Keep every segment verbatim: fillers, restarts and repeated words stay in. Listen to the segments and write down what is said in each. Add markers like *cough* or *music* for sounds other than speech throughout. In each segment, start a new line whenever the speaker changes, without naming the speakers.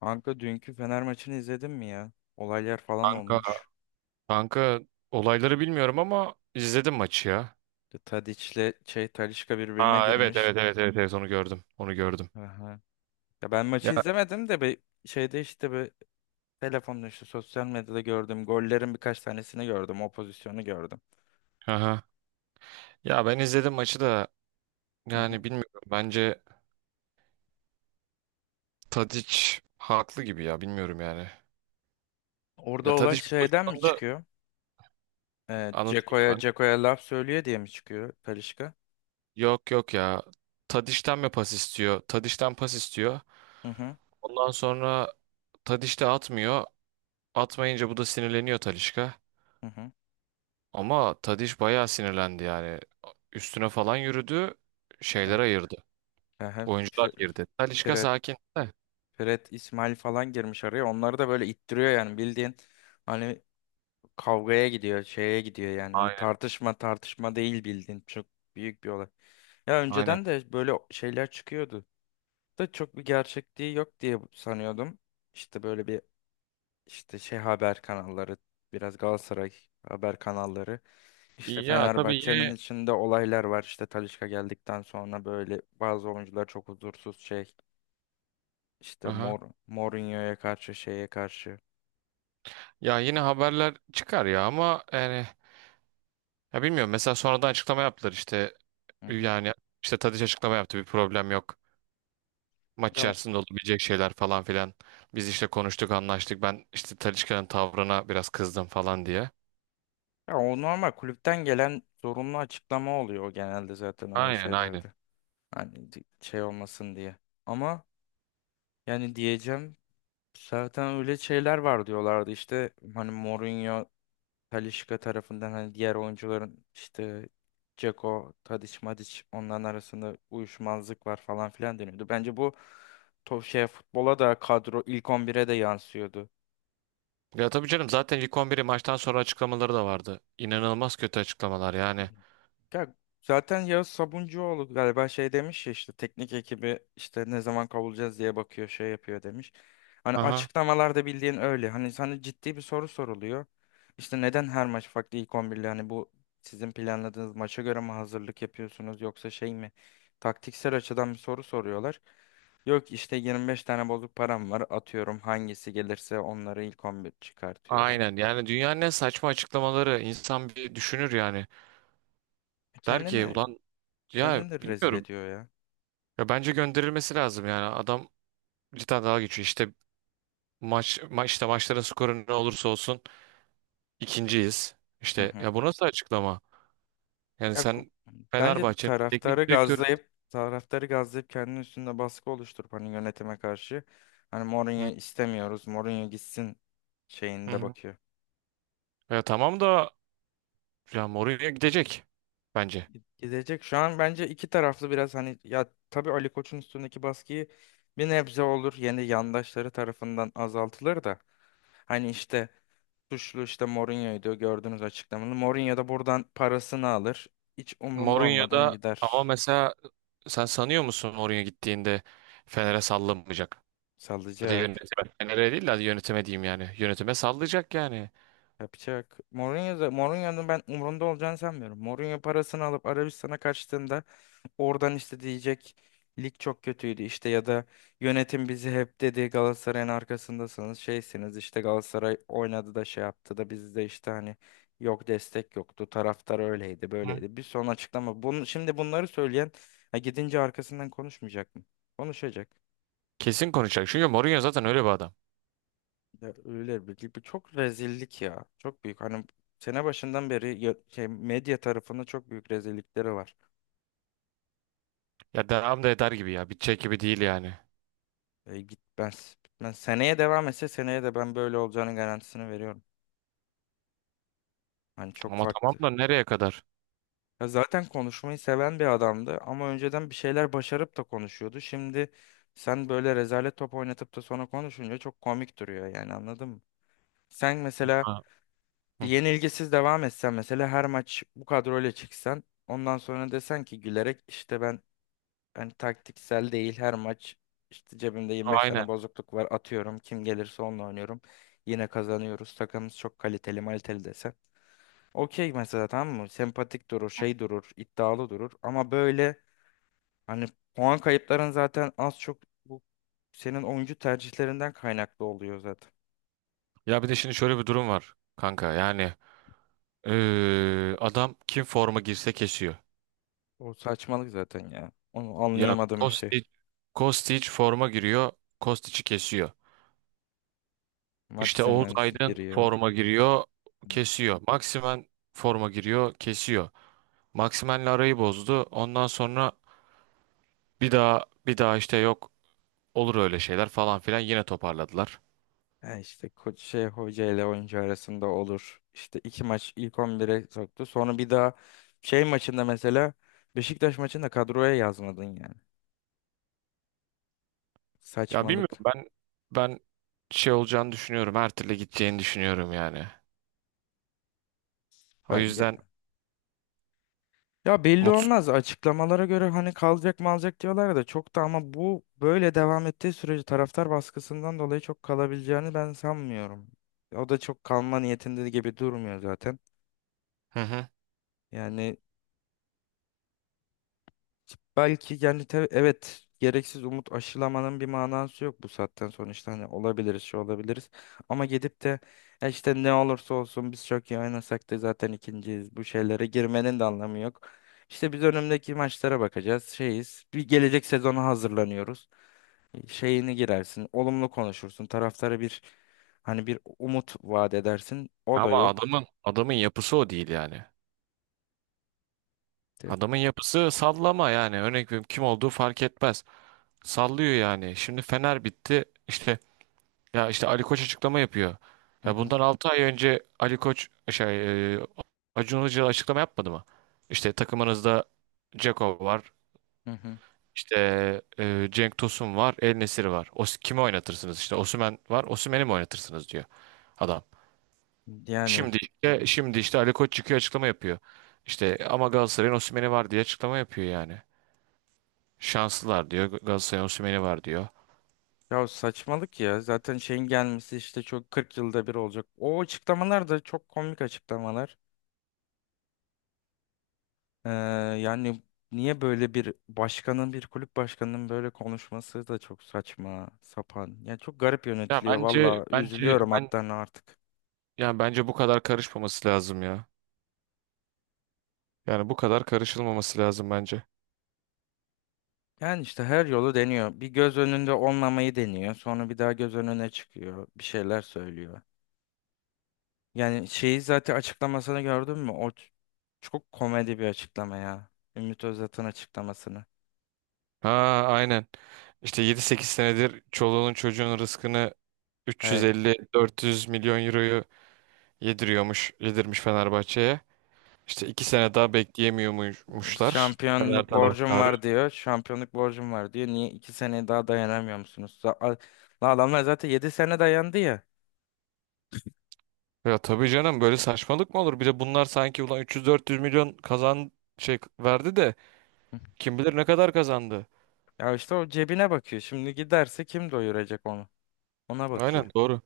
Kanka dünkü Fener maçını izledin mi ya? Olaylar falan
Kanka,
olmuş.
kanka olayları bilmiyorum ama izledim maçı ya.
De Tadiç'le şey Talisca birbirine
Aa, evet,
girmiş.
evet, evet, evet, evet, onu gördüm. Onu gördüm.
Aha. Ya ben maçı
Ya,
izlemedim de bir şeyde işte bir telefonda işte sosyal medyada gördüm. Gollerin birkaç tanesini gördüm. O pozisyonu gördüm.
aha. Ya ben izledim maçı da
Hı
yani
hı.
bilmiyorum. Bence Tadic haklı gibi ya bilmiyorum yani.
Orada
Ya
olay
Tadic bir
şeyden mi
pozisyonda
çıkıyor? Ee,
anlatayım mı
Ceko'ya
ben?
Ceko'ya laf söylüyor diye mi çıkıyor Talisca?
Yok, yok ya. Tadic'ten mi pas istiyor? Tadic'ten pas istiyor.
Hı hı.
Ondan sonra Tadic de atmıyor. Atmayınca bu da sinirleniyor Talisca.
Hı hı.
Ama Tadiş bayağı sinirlendi yani. Üstüne falan yürüdü.
He.
Şeyler ayırdı.
He he.
Oyuncular
Fir-
girdi. Talisca
Fred,
sakin de.
Fred, İsmail falan girmiş araya. Onları da böyle ittiriyor yani bildiğin. Hani kavgaya gidiyor, şeye gidiyor yani. Öyle
Aynen.
tartışma tartışma değil bildiğin çok büyük bir olay. Ya
Aynen.
önceden de böyle şeyler çıkıyordu. Da çok bir gerçekliği yok diye sanıyordum. İşte böyle bir işte şey haber kanalları, biraz Galatasaray haber kanalları. İşte
Ya tabii
Fenerbahçe'nin
yine,
içinde olaylar var. İşte Talisca geldikten sonra böyle bazı oyuncular çok huzursuz şey. İşte
aha.
Mor Mourinho'ya karşı şeye karşı.
Ya yine haberler çıkar ya ama yani ya bilmiyorum, mesela sonradan açıklama yaptılar işte,
Hı hı.
yani işte Tadiç açıklama yaptı, bir problem yok. Maç
Ya
içerisinde olabilecek şeyler falan filan. Biz işte konuştuk, anlaştık, ben işte Talisca'nın tavrına biraz kızdım falan diye.
Ya o normal kulüpten gelen zorunlu açıklama oluyor o genelde zaten öyle
Aynen, aynen.
şeylerde. Hani di- şey olmasın diye. Ama yani diyeceğim zaten öyle şeyler var diyorlardı işte hani Mourinho, Talisca tarafından hani diğer oyuncuların işte Dzeko, Tadic, Madic onların arasında uyuşmazlık var falan filan deniyordu. Bence bu to şey futbola da kadro ilk on bire de yansıyordu.
Ya tabii canım, zaten ilk on biri maçtan sonra açıklamaları da vardı. İnanılmaz kötü açıklamalar
Hı hı.
yani.
Ya zaten Yağız Sabuncuoğlu galiba şey demiş ya işte teknik ekibi işte ne zaman kavulacağız diye bakıyor şey yapıyor demiş. Hani
Aha.
açıklamalarda bildiğin öyle. Hani sana ciddi bir soru soruluyor. İşte neden her maç farklı ilk on birli hani bu sizin planladığınız maça göre mi hazırlık yapıyorsunuz yoksa şey mi? Taktiksel açıdan bir soru soruyorlar. Yok işte yirmi beş tane bozuk param var atıyorum hangisi gelirse onları ilk on bir çıkartıyorum.
Aynen, yani dünyanın en saçma açıklamaları, insan bir düşünür yani. Der ki
Kendini
ulan, ya
kendini de rezil
bilmiyorum.
ediyor ya.
Ya bence gönderilmesi lazım yani. Adam cidden dalga geçiyor. İşte maç, ma işte maçların skoru ne olursa olsun ikinciyiz.
Hı
İşte
hı.
ya, bu nasıl açıklama? Yani
Ya, ku-
sen
bence
Fenerbahçe'nin
taraftarı
teknik direktörü.
gazlayıp taraftarı gazlayıp kendinin üstünde baskı oluşturup hani yönetime karşı hani
Hı,
Mourinho istemiyoruz. Mourinho gitsin
hı,
şeyinde
hı.
bakıyor.
Ya tamam da, ya Mourinho gidecek bence.
Gidecek şu an bence iki taraflı biraz hani ya tabii Ali Koç'un üstündeki baskıyı bir nebze olur yeni yandaşları tarafından azaltılır da hani işte suçlu işte Mourinho'ydu gördüğünüz açıklamanı. Mourinho da buradan parasını alır. Hiç umrunda
Mourinho
olmadan
da, ama
gider.
mesela sen sanıyor musun oraya gittiğinde Fener'e sallamayacak? Ya da
Salacak.
yönetime. Fener'e değil de hadi yönetime diyeyim yani. Yönetime sallayacak yani.
Yapacak. Mourinho'da, Mourinho'nun ben umurunda olacağını sanmıyorum. Mourinho parasını alıp Arabistan'a kaçtığında oradan işte diyecek lig çok kötüydü işte ya da yönetim bizi hep dedi Galatasaray'ın arkasındasınız şeysiniz işte Galatasaray oynadı da şey yaptı da bizde işte hani yok destek yoktu taraftar öyleydi
Hı.
böyleydi bir son açıklama. Bunu, şimdi bunları söyleyen ha, gidince arkasından konuşmayacak mı? Konuşacak.
Kesin konuşacak. Çünkü Mourinho zaten öyle bir adam.
Ya öyle bir gibi çok rezillik ya. Çok büyük. Hani sene başından beri ya- şey, medya tarafında çok büyük rezillikleri var.
Ya devam da eder gibi ya. Bitecek gibi değil yani.
E, gitmez. Bitmez. Seneye devam etse seneye de ben böyle olacağının garantisini veriyorum. Hani çok
Ama tamam
farklı.
da nereye kadar?
Ya zaten konuşmayı seven bir adamdı ama önceden bir şeyler başarıp da konuşuyordu. Şimdi sen böyle rezalet top oynatıp da sonra konuşunca çok komik duruyor yani anladın mı? Sen mesela
Ha. Hı.
yenilgisiz devam etsen mesela her maç bu kadroyla çıksan ondan sonra desen ki gülerek işte ben hani taktiksel değil her maç işte cebimde yirmi beş
Aynen.
tane bozukluk var atıyorum kim gelirse onunla oynuyorum yine kazanıyoruz takımımız çok kaliteli maliteli desen okey mesela tamam mı sempatik durur
Hı.
şey durur iddialı durur ama böyle hani puan kayıpların zaten az çok bu senin oyuncu tercihlerinden kaynaklı oluyor zaten
Ya bir de şimdi şöyle bir durum var kanka. Yani eee, adam kim forma girse kesiyor.
o saçmalık zaten ya onu
Ya
anlayamadığım bir şey
Kostic, Kostic, forma giriyor. Kostic'i kesiyor. İşte Oğuz
Maximens
Aydın
giriyor.
forma giriyor, kesiyor. Maximen forma giriyor, kesiyor. Maximen'le arayı bozdu. Ondan sonra bir daha bir daha işte, yok olur öyle şeyler falan filan, yine toparladılar.
Ha işte ko- şey hoca ile oyuncu arasında olur. İşte iki maç ilk on bire soktu. Sonra bir daha şey maçında mesela Beşiktaş maçında kadroya yazmadın yani.
Ya bilmiyorum,
Saçmalık
ben ben şey olacağını düşünüyorum. Her türlü gideceğini düşünüyorum yani. O yüzden
bence. Ya belli olmaz.
mutsuz.
Açıklamalara göre hani kalacak mı alacak diyorlar da çok da ama bu böyle devam ettiği sürece taraftar baskısından dolayı çok kalabileceğini ben sanmıyorum. O da çok kalma niyetinde gibi durmuyor zaten.
Hı hı.
Yani belki yani te- evet gereksiz umut aşılamanın bir manası yok bu saatten sonra işte hani olabiliriz şey olabiliriz ama gidip de "E işte ne olursa olsun biz çok iyi oynasak da zaten ikinciyiz bu şeylere girmenin de anlamı yok. İşte biz önümdeki maçlara bakacağız şeyiz bir gelecek sezona hazırlanıyoruz şeyini girersin olumlu konuşursun taraftara bir hani bir umut vaat edersin o da
Ama
yok.
adamın adamın yapısı o değil yani.
Te-
Adamın yapısı sallama yani. Örnek veriyorum, kim olduğu fark etmez. Sallıyor yani. Şimdi Fener bitti. İşte Ya işte Ali Koç açıklama yapıyor.
Hı
Ya
hı,
bundan altı ay önce Ali Koç şey e, Acun Ilıcalı açıklama yapmadı mı? İşte takımınızda Dzeko var.
hı hı.
İşte e, Cenk Tosun var. El Nesiri var. O, kimi oynatırsınız? İşte Osimhen var. Osimhen'i mi oynatırsınız diyor adam.
Yani
Şimdi işte şimdi işte Ali Koç çıkıyor açıklama yapıyor. İşte ama Galatasaray'ın Osimhen'i var diye açıklama yapıyor yani. Şanslılar diyor. Galatasaray'ın Osimhen'i var diyor.
Ya saçmalık ya. Zaten şeyin gelmesi işte çok kırk yılda bir olacak. O açıklamalar da çok komik açıklamalar. Ee, yani niye böyle bir başkanın, bir kulüp başkanının böyle konuşması da çok saçma, sapan. Ya çok garip
Ya
yönetiliyor
bence
valla.
bence
Üzülüyorum
ben
hatta artık.
yani bence bu kadar karışmaması lazım ya. Yani bu kadar karışılmaması lazım bence.
Yani işte her yolu deniyor. Bir göz önünde olmamayı deniyor. Sonra bir daha göz önüne çıkıyor. Bir şeyler söylüyor. Yani şeyi zaten açıklamasını gördün mü? O ç- çok komedi bir açıklama ya. Ümit Özdağ'ın açıklamasını.
Ha, aynen. İşte yedi sekiz senedir çoluğunun çocuğun rızkını
Hey,
üç yüz elli dört yüz milyon euroyu yediriyormuş, yedirmiş Fenerbahçe'ye. İşte iki sene daha bekleyemiyormuşlar Fener
şampiyonluk borcum
taraftarı.
var diyor. Şampiyonluk borcum var diyor. Niye iki sene daha dayanamıyor musunuz? Za- a- Lan adamlar zaten yedi sene dayandı ya.
Ya tabii canım, böyle saçmalık mı olur? Bir de bunlar sanki ulan üç yüz dört yüz milyon kazan, şey verdi de
Hı.
kim bilir ne kadar kazandı.
Ya işte o cebine bakıyor. Şimdi giderse kim doyuracak onu? Ona bakıyor.
Aynen, doğru.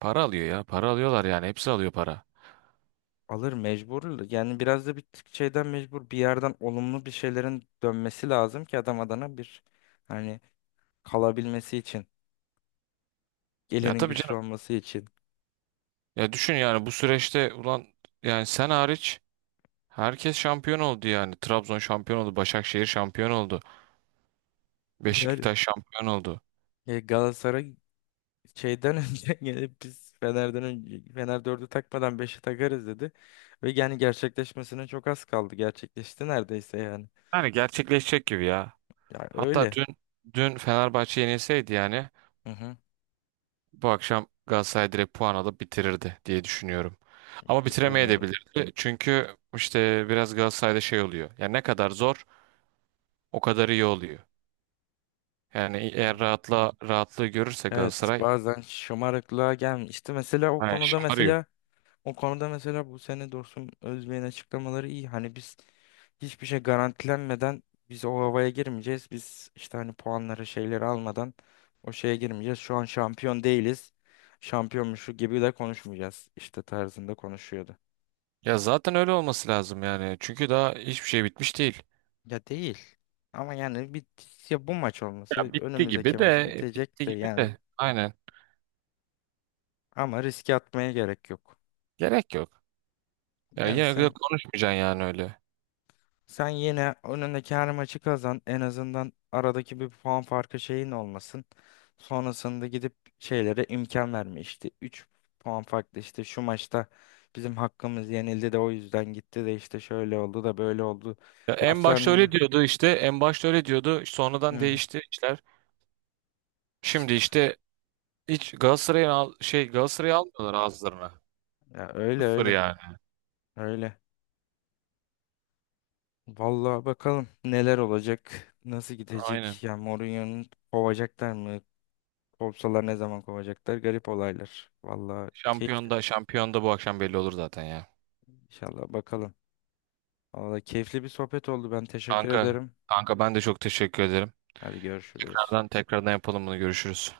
Para alıyor ya. Para alıyorlar yani. Hepsi alıyor para.
Alır mecbur. Yani biraz da bir tık şeyden mecbur. Bir yerden olumlu bir şeylerin dönmesi lazım ki adam adana bir hani kalabilmesi için.
Ya
Gelinin
tabii
güçlü
canım.
olması için.
Ya düşün yani, bu süreçte ulan, yani sen hariç herkes şampiyon oldu yani. Trabzon şampiyon oldu, Başakşehir şampiyon oldu,
Yani.
Beşiktaş şampiyon oldu.
E, Galatasaray şeyden *laughs* önce gelip biz Fener'den önce Fener dördü takmadan beşi takarız dedi. Ve yani gerçekleşmesine çok az kaldı. Gerçekleşti neredeyse yani.
Yani gerçekleşecek gibi ya.
Ya
Hatta
öyle.
dün dün Fenerbahçe yenilseydi yani
Hı hı.
bu akşam Galatasaray direkt puan alıp bitirirdi diye düşünüyorum. Ama
Öyle oldu.
bitiremeyebilirdi. Çünkü işte biraz Galatasaray'da şey oluyor. Yani ne kadar zor o kadar iyi oluyor. Yani
Hı
eğer
hı.
rahatla rahatlığı görürse
Evet
Galatasaray,
bazen şımarıklığa gelmiş. İşte mesela o
hani
konuda
şımarıyor.
mesela O konuda mesela bu sene Dursun Özbey'in açıklamaları iyi. Hani biz hiçbir şey garantilenmeden biz o havaya girmeyeceğiz. Biz işte hani puanları şeyleri almadan o şeye girmeyeceğiz. Şu an şampiyon değiliz. Şampiyonmuşu gibi de konuşmayacağız. İşte tarzında konuşuyordu.
Ya zaten öyle olması lazım yani. Çünkü daha hiçbir şey bitmiş değil.
Ya değil. Ama yani bir ya bu maç
Ya
olması
bitti gibi
önümüzdeki
de,
maç
bitti
bitecek de
gibi
yani.
de, aynen,
Ama riske atmaya gerek yok.
gerek yok. Ya
Yani
yine de
sen
konuşmayacaksın yani öyle.
Sen yine önündeki her maçı kazan. En azından aradaki bir puan farkı şeyin olmasın. Sonrasında gidip şeylere imkan verme işte. üç puan farklı işte şu maçta bizim hakkımız yenildi de o yüzden gitti de işte şöyle oldu da böyle oldu.
Ya en başta
Lafların.
öyle diyordu işte, en başta öyle diyordu,
Hı
sonradan
hı.
değişti işler.
işte
Şimdi işte hiç Galatasaray'ın al- şey Galatasaray'ı almıyorlar ağızlarına.
ya öyle
Sıfır
öyle
yani.
öyle. Vallahi bakalım neler olacak, nasıl
Aynen.
gidecek. Ya Mourinho'nun kovacaklar mı? Kovsalar ne zaman kovacaklar? Garip olaylar. Vallahi keyifli.
Şampiyonda şampiyonda bu akşam belli olur zaten ya.
İnşallah bakalım. Valla keyifli bir sohbet oldu. Ben teşekkür
Kanka
ederim.
kanka ben de çok teşekkür ederim.
Hadi görüşürüz.
Tekrardan tekrardan yapalım bunu, görüşürüz.